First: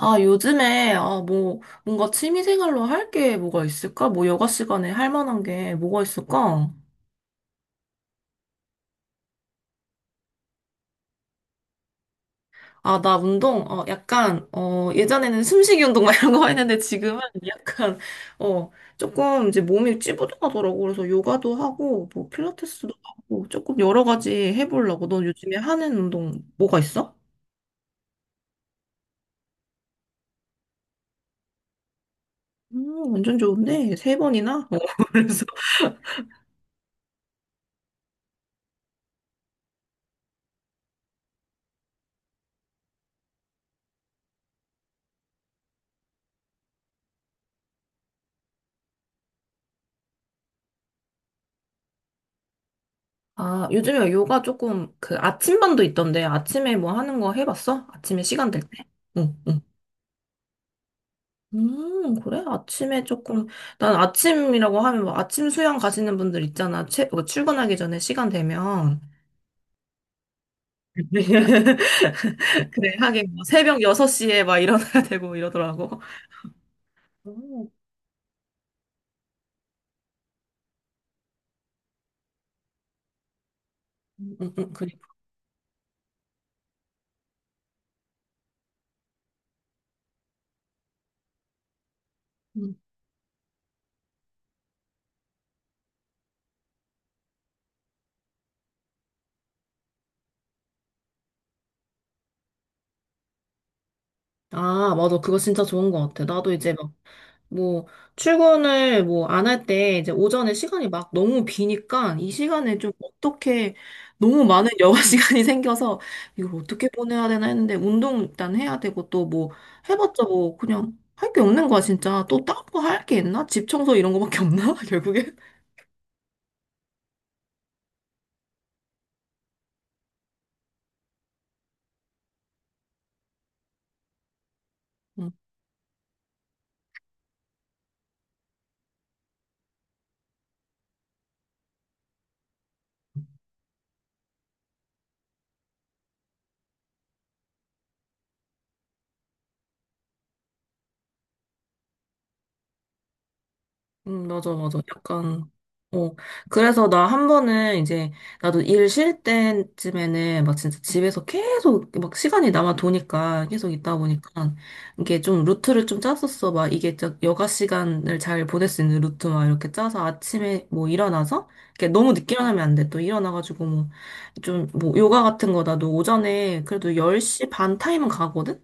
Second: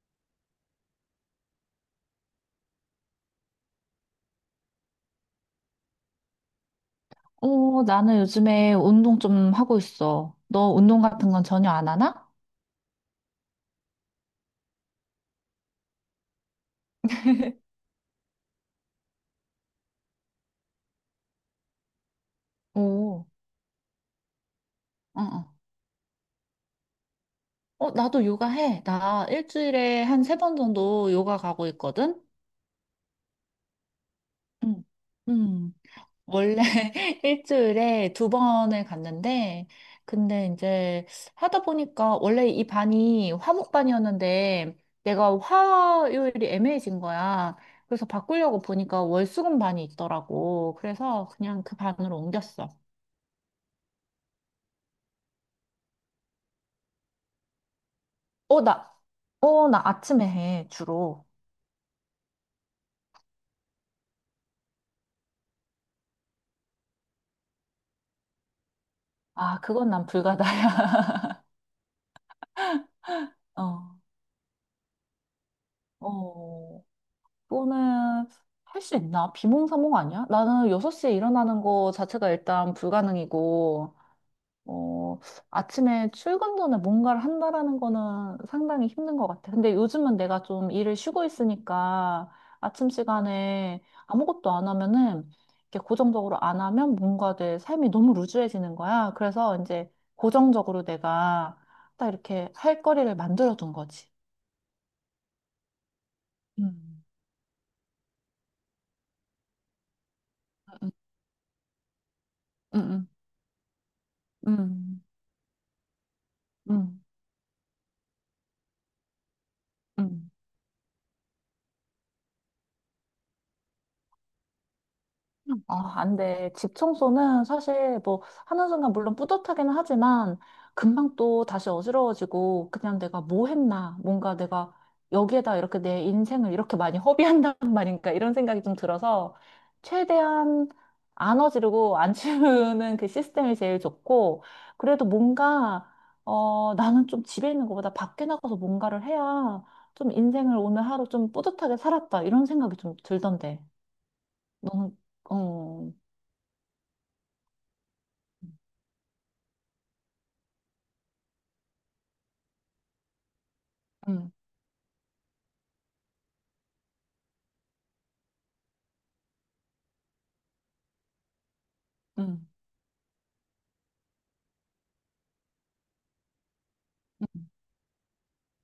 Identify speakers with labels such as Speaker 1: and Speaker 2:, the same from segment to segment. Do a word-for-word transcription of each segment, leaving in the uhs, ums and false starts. Speaker 1: 아, 요즘에, 아, 뭐, 뭔가 취미생활로 할 게 뭐가 있을까? 뭐, 여가 시간에 할 만한 게 뭐가 있을까?
Speaker 2: 어, 나는 요즘에 운동 좀 하고 있어. 너 운동 같은 건 전혀 안 하나?
Speaker 1: 아, 나 운동, 어, 약간, 어, 예전에는 숨쉬기 운동 막 이런 거 했는데 지금은 약간, 어, 조금 이제 몸이 찌뿌둥하더라고. 그래서 요가도 하고, 뭐, 필라테스도
Speaker 2: 오,
Speaker 1: 하고, 조금 여러 가지 해보려고.
Speaker 2: 어,
Speaker 1: 넌
Speaker 2: 어.
Speaker 1: 요즘에 하는 운동 뭐가 있어?
Speaker 2: 어, 나도 요가 해. 나 일주일에 한 세 번 정도 요가 가고 있거든?
Speaker 1: 음, 완전 좋은데? 세 번이나? 어,
Speaker 2: 응.
Speaker 1: 그래서.
Speaker 2: 음, 원래 일주일에 두 번을 갔는데, 근데 이제 하다 보니까 원래 이 반이 화목반이었는데, 내가 화요일이 애매해진 거야. 그래서 바꾸려고 보니까 월수금 반이 있더라고. 그래서 그냥 그 반으로 옮겼어.
Speaker 1: 아, 요즘에 요가 조금 그 아침반도 있던데 아침에 뭐 하는 거 해봤어? 아침에 시간
Speaker 2: 어,
Speaker 1: 될 때?
Speaker 2: 나,
Speaker 1: 응, 응.
Speaker 2: 어, 나 아침에 해, 주로.
Speaker 1: 음, 그래? 아침에 조금, 난 아침이라고 하면 뭐 아침 수영 가시는 분들 있잖아. 채, 뭐 출근하기 전에 시간 되면.
Speaker 2: 아, 그건 난 불가다야.
Speaker 1: 그래, 하긴 뭐 새벽
Speaker 2: 어,
Speaker 1: 여섯 시에 막 일어나야 되고 이러더라고.
Speaker 2: 어,
Speaker 1: 오,
Speaker 2: 그거는 할 수 있나? 비몽사몽 아니야? 나는 여섯 시 일어나는 거 자체가 일단 불가능이고,
Speaker 1: 음, 음, 음, 그래.
Speaker 2: 어, 아침에 출근 전에 뭔가를 한다라는 거는 상당히 힘든 것 같아. 근데 요즘은 내가 좀 일을 쉬고 있으니까
Speaker 1: 음.
Speaker 2: 아침 시간에 아무것도 안 하면은, 이렇게 고정적으로 안 하면 뭔가 내 삶이 너무 루즈해지는 거야. 그래서 이제 고정적으로 내가 딱 이렇게 할 거리를 만들어둔 거지.
Speaker 1: 아, 맞아. 그거 진짜 좋은 것 같아. 나도 이제 막
Speaker 2: 음,
Speaker 1: 뭐, 출근을 뭐 안 할 때 이제 오전에 시간이
Speaker 2: 음,
Speaker 1: 막 너무 비니까 이 시간에 좀
Speaker 2: 음,
Speaker 1: 어떻게 너무 많은 여가
Speaker 2: 음,
Speaker 1: 시간이 생겨서 이걸
Speaker 2: 음,
Speaker 1: 어떻게
Speaker 2: 음.
Speaker 1: 보내야 되나 했는데 운동 일단 해야 되고 또 뭐 해봤자
Speaker 2: 음.
Speaker 1: 뭐 그냥 할 게 없는 거야, 진짜. 또 다른 거 할 게 있나? 집 청소 이런 거밖에 없나? 결국엔.
Speaker 2: 아, 안 돼. 집 청소는 사실 뭐는순간 물론 뿌듯하기는 하지만 금방 또 다시 어지러워지고, 그냥 내가 뭐 했나, 뭔가 내가 여기에다 이렇게 내 인생을 이렇게 많이 허비한단 말인가 이런 생각이 좀 들어서 최대한 안 어지르고 안 치우는 그 시스템이 제일 좋고. 그래도 뭔가 어 나는 좀 집에 있는 것보다 밖에 나가서 뭔가를 해야 좀 인생을 오늘 하루 좀 뿌듯하게 살았다 이런 생각이 좀 들던데.
Speaker 1: 음, 맞아, 맞아.
Speaker 2: 너는?
Speaker 1: 약간,
Speaker 2: 어.
Speaker 1: 어. 그래서 나 한 번은 이제, 나도 일 쉴 때쯤에는 막 진짜 집에서 계속 막 시간이 남아 도니까, 계속 있다
Speaker 2: 응,
Speaker 1: 보니까, 이게 좀 루트를 좀 짰었어. 막 이게 저 여가 시간을 잘 보낼 수 있는 루트 막 이렇게 짜서 아침에 뭐 일어나서, 이렇게 너무 늦게
Speaker 2: 응,
Speaker 1: 일어나면 안 돼. 또 일어나가지고 뭐, 좀 뭐 요가 같은 거 나도 오전에 그래도
Speaker 2: 응,
Speaker 1: 열 시 반 타임은 가거든?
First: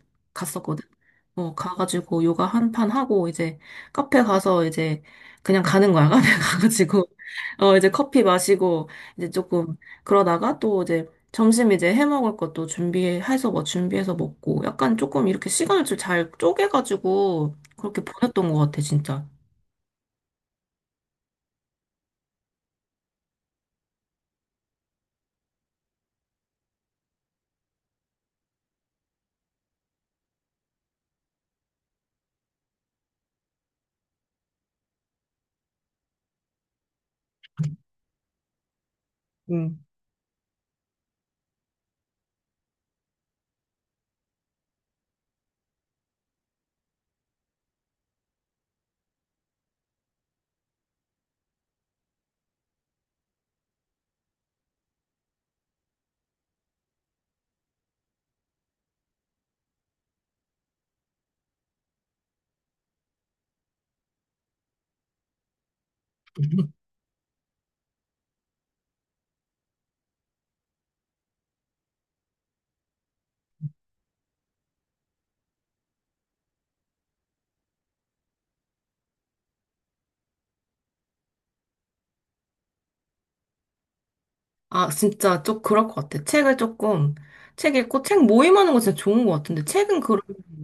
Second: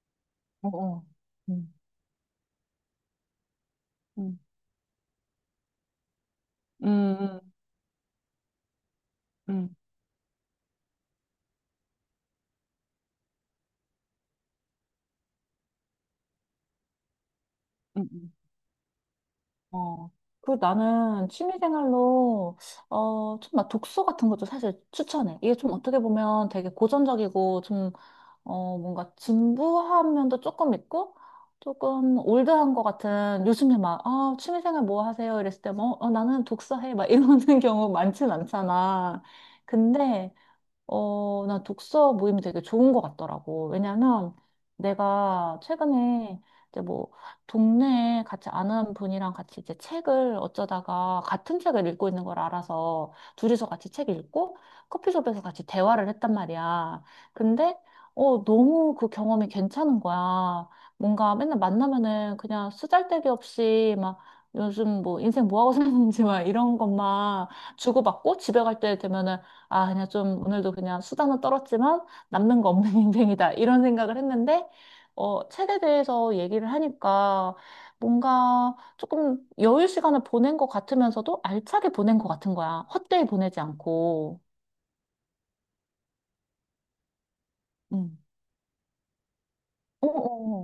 Speaker 2: 어,
Speaker 1: 갔었거든?
Speaker 2: 어,
Speaker 1: 어,
Speaker 2: 응,
Speaker 1: 가가지고 요가 한 판 하고 이제 카페
Speaker 2: 응,
Speaker 1: 가서 이제 그냥 가는 거야. 카페 가가지고
Speaker 2: 응, 응,
Speaker 1: 어, 이제 커피 마시고 이제
Speaker 2: 응,
Speaker 1: 조금 그러다가 또 이제 점심 이제 해 먹을 것도 준비해서 뭐 준비해서 먹고 약간 조금 이렇게 시간을 좀 잘 쪼개가지고 그렇게
Speaker 2: 응. 응.
Speaker 1: 보냈던 것 같아, 진짜.
Speaker 2: 어. 그리고 나는 취미생활로, 어, 좀 막 독서 같은 것도 사실 추천해. 이게 좀 어떻게 보면 되게 고전적이고, 좀, 어, 뭔가 진부한 면도 조금 있고, 조금 올드한 것 같은, 요즘에 막, 아, 취미생활 뭐 하세요? 이랬을 때, 뭐, 어, 나는 독서해. 막 이러는 경우 많진 않잖아.
Speaker 1: 음.
Speaker 2: 근데, 어, 나 독서 모임이 되게 좋은 것 같더라고. 왜냐면 내가 최근에 이제 뭐 동네에 같이 아는 분이랑 같이 이제 책을 어쩌다가 같은 책을 읽고 있는 걸 알아서 둘이서 같이 책 읽고 커피숍에서 같이 대화를 했단 말이야. 근데 어, 너무 그 경험이 괜찮은 거야. 뭔가 맨날 만나면은 그냥 수잘데기 없이 막 요즘 뭐 인생 뭐 하고 사는지 막 이런 것만 주고받고 집에 갈 때 되면은 아, 그냥 좀 오늘도 그냥 수단은 떨었지만 남는 거 없는 인생이다, 이런 생각을 했는데, 어, 책에 대해서 얘기를 하니까 뭔가 조금 여유 시간을 보낸 것 같으면서도 알차게 보낸 것 같은 거야. 헛되이 보내지 않고.
Speaker 1: 아, 진짜 좀 그럴 것 같아. 책을 조금, 책 읽고,
Speaker 2: 응.
Speaker 1: 책 모임하는 거 진짜 좋은 것 같은데. 책은
Speaker 2: 어, 어,
Speaker 1: 그럼,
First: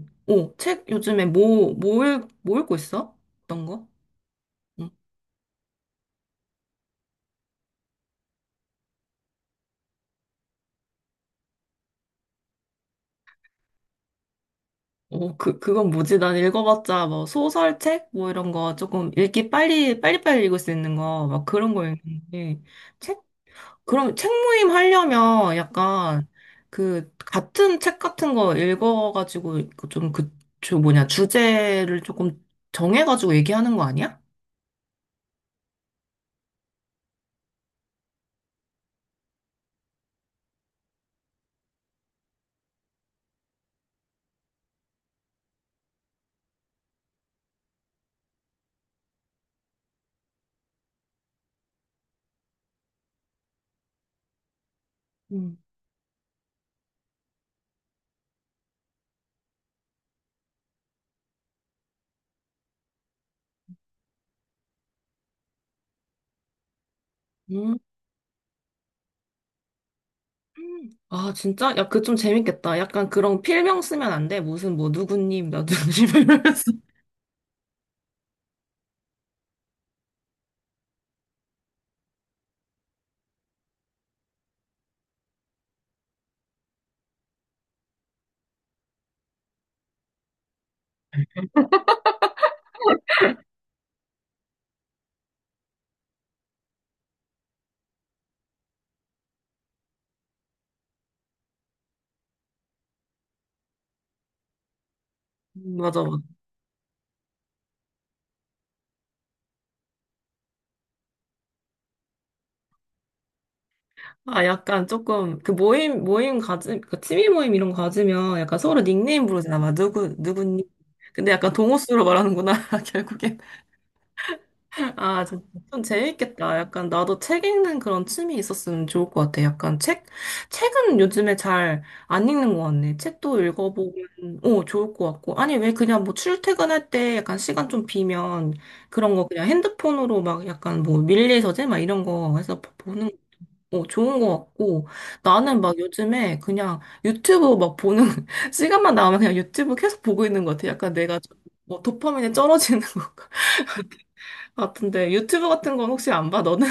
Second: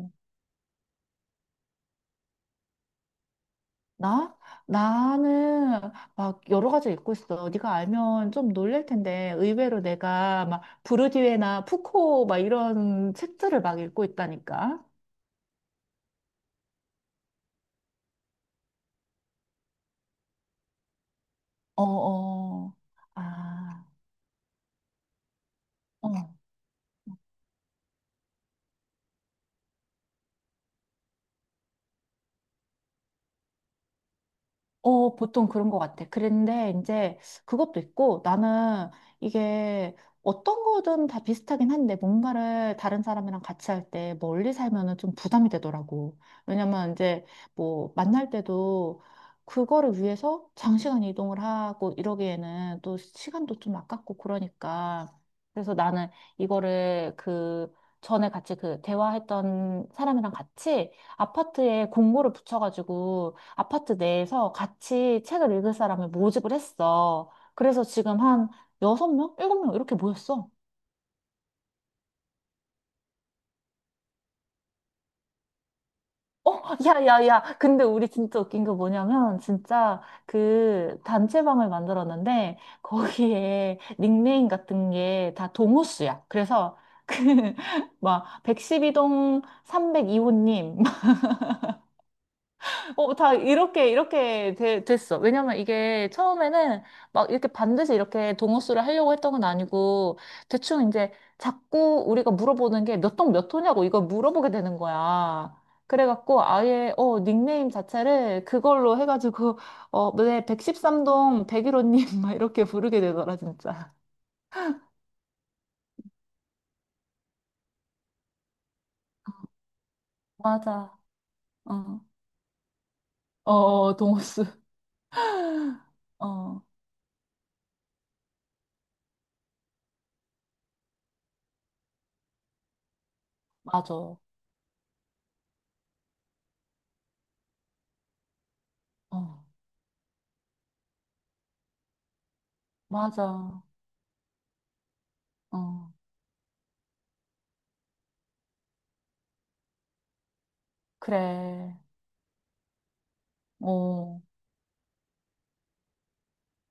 Speaker 2: 어.
Speaker 1: 오, 책 요즘에 뭐, 뭐, 읽, 뭐 읽고 있어? 어떤 거?
Speaker 2: 나? 나는 막 여러 가지 읽고 있어. 네가 알면 좀 놀랄 텐데 의외로 내가 막 부르디외나 푸코 막 이런 책들을 막 읽고 있다니까.
Speaker 1: 어, 그, 그건 뭐지? 난 읽어봤자, 뭐, 소설책? 뭐, 이런 거, 조금, 읽기 빨리, 빨리빨리 읽을 수 있는 거, 막 그런
Speaker 2: 어,
Speaker 1: 거 읽는데,
Speaker 2: 어.
Speaker 1: 책?
Speaker 2: 아.
Speaker 1: 그럼 책 모임 하려면
Speaker 2: 어,
Speaker 1: 약간, 그, 같은 책 같은 거 읽어가지고, 그 좀 그, 저 뭐냐, 주제를 조금 정해가지고 얘기하는 거 아니야?
Speaker 2: 어, 보통 그런 것 같아. 그런데 이제 그것도 있고 나는, 이게 어떤 거든 다 비슷하긴 한데 뭔가를 다른 사람이랑 같이 할 때 멀리 살면은 좀 부담이 되더라고. 왜냐면 이제 뭐 만날 때도 그거를 위해서 장시간 이동을 하고 이러기에는 또 시간도 좀 아깝고 그러니까.
Speaker 1: 음.
Speaker 2: 그래서 나는 이거를, 그 전에 같이 그 대화했던 사람이랑 같이 아파트에 공고를 붙여가지고 아파트 내에서 같이 책을 읽을 사람을 모집을 했어.
Speaker 1: 음.
Speaker 2: 그래서 지금 한 여섯 명 일곱 명 이렇게 모였어.
Speaker 1: 아, 진짜? 야, 그 좀 재밌겠다. 약간 그런 필명 쓰면 안 돼. 무슨, 뭐, 누구님, 나 누구님
Speaker 2: 어,
Speaker 1: 이러면서.
Speaker 2: 야, 야, 야. 근데 우리 진짜 웃긴 게 뭐냐면, 진짜 그 단체방을 만들었는데, 거기에 닉네임 같은 게 다 동호수야. 그래서 그, 막, 백십이 동 삼백이 호님, 어, 다 이렇게, 이렇게 돼- 됐어. 왜냐면 이게 처음에는 막 이렇게 반드시 이렇게 동호수를 하려고 했던 건 아니고, 대충 이제 자꾸 우리가 물어보는 게 몇 동 몇 호냐고, 이걸 물어보게 되는 거야.
Speaker 1: 맞아, 맞아.
Speaker 2: 그래갖고 아예, 어, 닉네임 자체를 그걸로 해가지고, 어, 네, 백십삼 동 백일 호님 막 이렇게 부르게 되더라, 진짜.
Speaker 1: 아, 약간 조금, 그 모임, 모임 가지, 그 취미 모임 이런 거 가지면 약간 서로 닉네임 부르잖아. 막 누구, 누구니?
Speaker 2: 맞아.
Speaker 1: 근데 약간
Speaker 2: 어,
Speaker 1: 동호수로 말하는구나, 결국엔.
Speaker 2: 어, 어, 동호수.
Speaker 1: 아, 진짜 좀 재밌겠다.
Speaker 2: 어,
Speaker 1: 약간 나도 책 읽는 그런 취미 있었으면 좋을 것 같아. 약간 책, 책은 요즘에 잘 안 읽는 것 같네. 책도
Speaker 2: 맞아. 어,
Speaker 1: 읽어보면, 오, 좋을 것 같고. 아니, 왜 그냥 뭐 출퇴근할 때 약간 시간 좀 비면 그런 거 그냥 핸드폰으로 막 약간 뭐 밀리서재 막 이런 거 해서 보는
Speaker 2: 맞아.
Speaker 1: 어, 좋은 것 같고, 나는 막
Speaker 2: 어,
Speaker 1: 요즘에 그냥 유튜브 막 보는, 시간만 나오면 그냥 유튜브 계속 보고 있는 것 같아. 약간 내가 좀,
Speaker 2: 그래.
Speaker 1: 뭐, 도파민이 쩔어지는 것
Speaker 2: 어.
Speaker 1: 같은데, 유튜브 같은 건 혹시 안 봐, 너는?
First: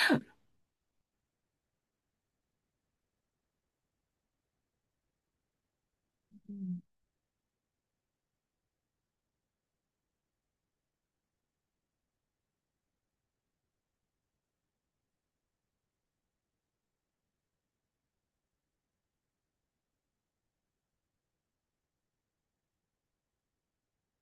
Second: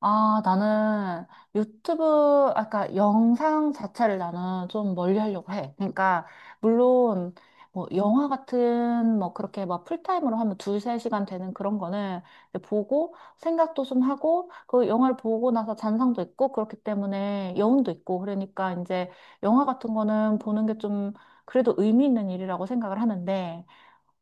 Speaker 2: 아, 나는 유튜브, 아까 영상 자체를 나는 좀 멀리 하려고 해. 그러니까,
Speaker 1: 음,
Speaker 2: 물론, 뭐, 영화 같은, 뭐, 그렇게 막 풀타임으로 하면 두세 시간 되는 그런 거는 이제 보고, 생각도 좀 하고, 그 영화를 보고 나서 잔상도 있고, 그렇기 때문에 여운도 있고, 그러니까 이제 영화 같은 거는 보는 게 좀 그래도 의미 있는 일이라고 생각을 하는데,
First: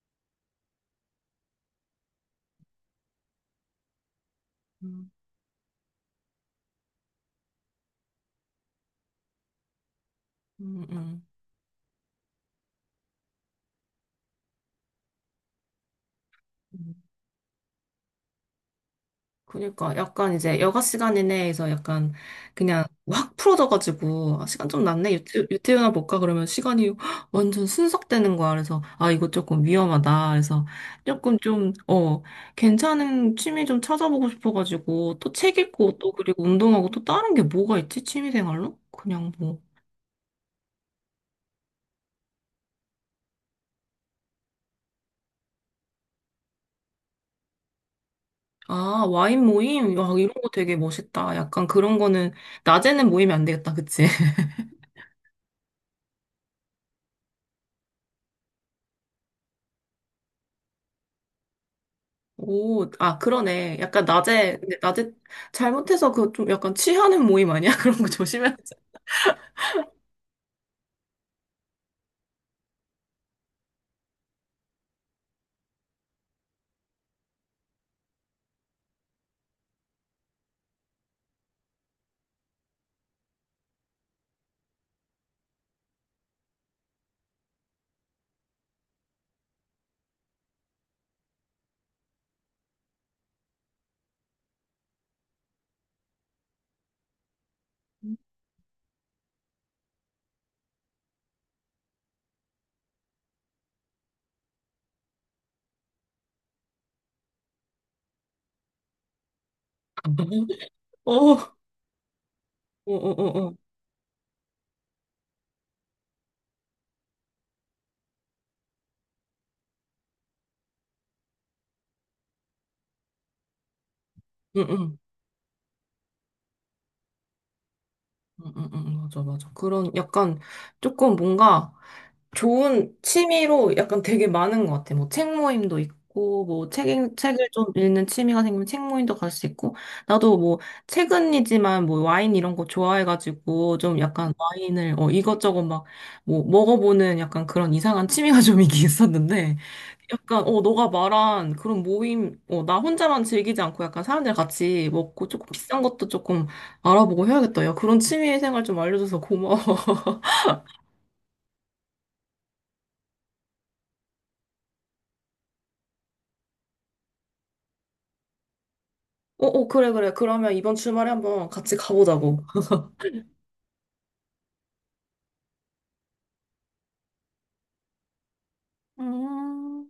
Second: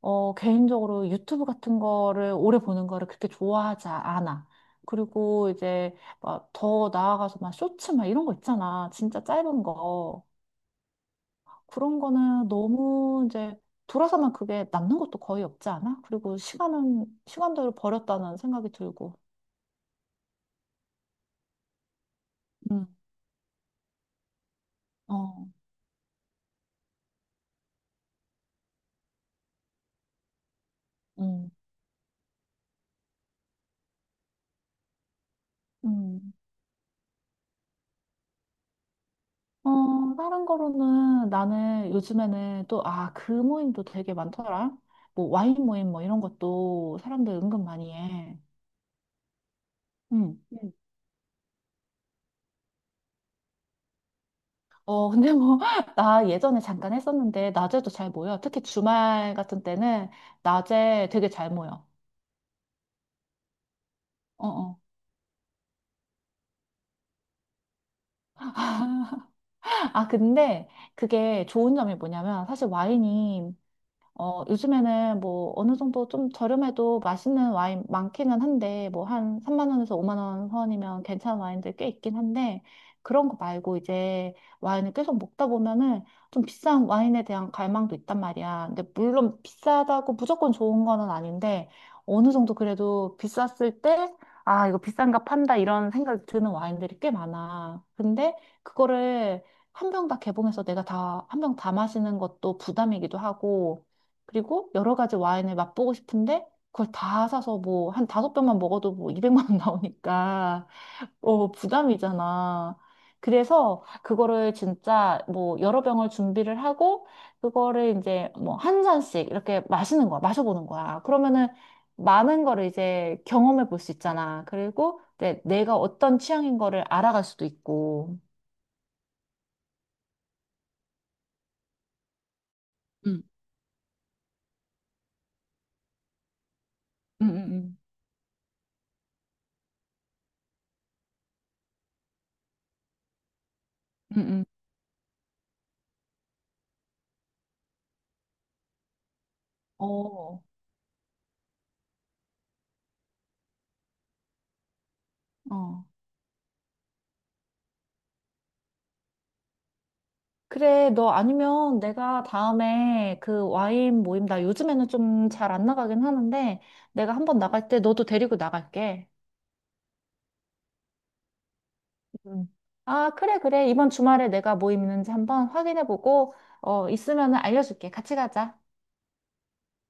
Speaker 2: 어, 개인적으로 유튜브 같은 거를 오래 보는 거를 그렇게 좋아하지 않아.
Speaker 1: 음,
Speaker 2: 그리고 이제 막 더 나아가서 막 쇼츠 막 이런 거 있잖아. 진짜 짧은 거.
Speaker 1: 음,
Speaker 2: 그런 거는 너무 이제 돌아서면 그게 남는 것도 거의 없지 않아? 그리고
Speaker 1: 음.
Speaker 2: 시간은 시간대로 버렸다는 생각이 들고.
Speaker 1: 그러니까 약간 이제 여가 시간 이내에서 약간 그냥
Speaker 2: 음,
Speaker 1: 확 풀어져가지고 아, 시간 좀 났네 유튜,
Speaker 2: 어,
Speaker 1: 유튜브나 볼까 그러면 시간이 헉, 완전 순삭되는 거야. 그래서 아 이거 조금 위험하다. 그래서 조금
Speaker 2: 음,
Speaker 1: 좀 어 괜찮은 취미 좀 찾아보고 싶어가지고 또 책 읽고 또
Speaker 2: 음.
Speaker 1: 그리고 운동하고 또 다른 게 뭐가 있지? 취미 생활로 그냥 뭐
Speaker 2: 어, 다른 거로는 나는 요즘에는 또, 아, 그 모임도 되게 많더라. 뭐 와인 모임 뭐 이런 것도 사람들 은근 많이 해.
Speaker 1: 아 와인 모임 와 이런
Speaker 2: 음.
Speaker 1: 거
Speaker 2: 음.
Speaker 1: 되게 멋있다. 약간 그런 거는 낮에는 모이면 안 되겠다, 그치?
Speaker 2: 어, 근데 뭐, 나 예전에 잠깐 했었는데, 낮에도 잘 모여. 특히 주말 같은 때는 낮에 되게 잘 모여.
Speaker 1: 오, 아, 그러네. 약간
Speaker 2: 어,
Speaker 1: 낮에, 근데
Speaker 2: 어.
Speaker 1: 낮에 잘못해서 그 좀 약간 취하는 모임 아니야? 그런 거 조심해야 되지
Speaker 2: 아, 근데 그게 좋은 점이 뭐냐면, 사실 와인이, 어, 요즘에는 뭐 어느 정도 좀 저렴해도 맛있는 와인 많기는 한데, 뭐 한 삼만 원에서 오만 원 선이면 괜찮은 와인들 꽤 있긴 한데, 그런 거 말고 이제 와인을 계속 먹다 보면은 좀 비싼 와인에 대한 갈망도 있단 말이야. 근데 물론 비싸다고 무조건 좋은 거는 아닌데 어느 정도 그래도 비쌌을 때, 아, 이거 비싼가 판다 이런 생각이 드는 와인들이 꽤 많아. 근데 그거를 한 병 다 개봉해서 내가 다, 한 병 다 마시는 것도 부담이기도 하고, 그리고 여러 가지 와인을 맛보고 싶은데 그걸 다 사서 뭐 한 다섯 병만 먹어도 뭐 이백만 원
Speaker 1: 않아?
Speaker 2: 나오니까
Speaker 1: 어,
Speaker 2: 어
Speaker 1: 어,
Speaker 2: 부담이잖아.
Speaker 1: 어, 어, 어.
Speaker 2: 그래서 그거를 진짜 뭐 여러 병을 준비를 하고 그거를 이제 뭐 한 잔씩 이렇게 마시는 거야. 마셔보는 거야. 그러면은 많은 거를 이제 경험해 볼 수 있잖아.
Speaker 1: 응, 응.
Speaker 2: 그리고 이제 내가 어떤 취향인 거를 알아갈 수도 있고.
Speaker 1: 응, 응, 응, 맞아, 맞아. 그런 약간 조금 뭔가 좋은
Speaker 2: 응,
Speaker 1: 취미로 약간 되게 많은 것 같아. 뭐 책 모임도 있고, 뭐 책,
Speaker 2: 응, 응,
Speaker 1: 책을 좀
Speaker 2: 응,
Speaker 1: 읽는 취미가 생기면 책 모임도 갈 수 있고, 나도 뭐 최근이지만 뭐 와인 이런 거 좋아해가지고 좀
Speaker 2: 응.
Speaker 1: 약간
Speaker 2: 응.
Speaker 1: 와인을 어, 이것저것 막 뭐 먹어보는 약간 그런 이상한 취미가 좀 있긴 있었는데,
Speaker 2: 어,
Speaker 1: 약간 어 너가 말한 그런 모임, 어 나 혼자만 즐기지 않고 약간 사람들 같이 먹고 조금 비싼
Speaker 2: 어.
Speaker 1: 것도 조금 알아보고 해야겠다. 야 그런 취미 생활 좀 알려줘서 고마워.
Speaker 2: 그래, 너 아니면 내가 다음에 그 와인 모임, 나 요즘에는 좀 잘 안 나가긴 하는데, 내가 한번 나갈 때 너도 데리고 나갈게.
Speaker 1: 어, 어, 그래, 그래. 그러면 이번 주말에 한번 같이 가보자고.
Speaker 2: 음. 아, 그래, 그래. 이번 주말에 내가 모임 있는지 한번 확인해보고, 어, 있으면 알려줄게. 같이 가자.
Speaker 1: 음.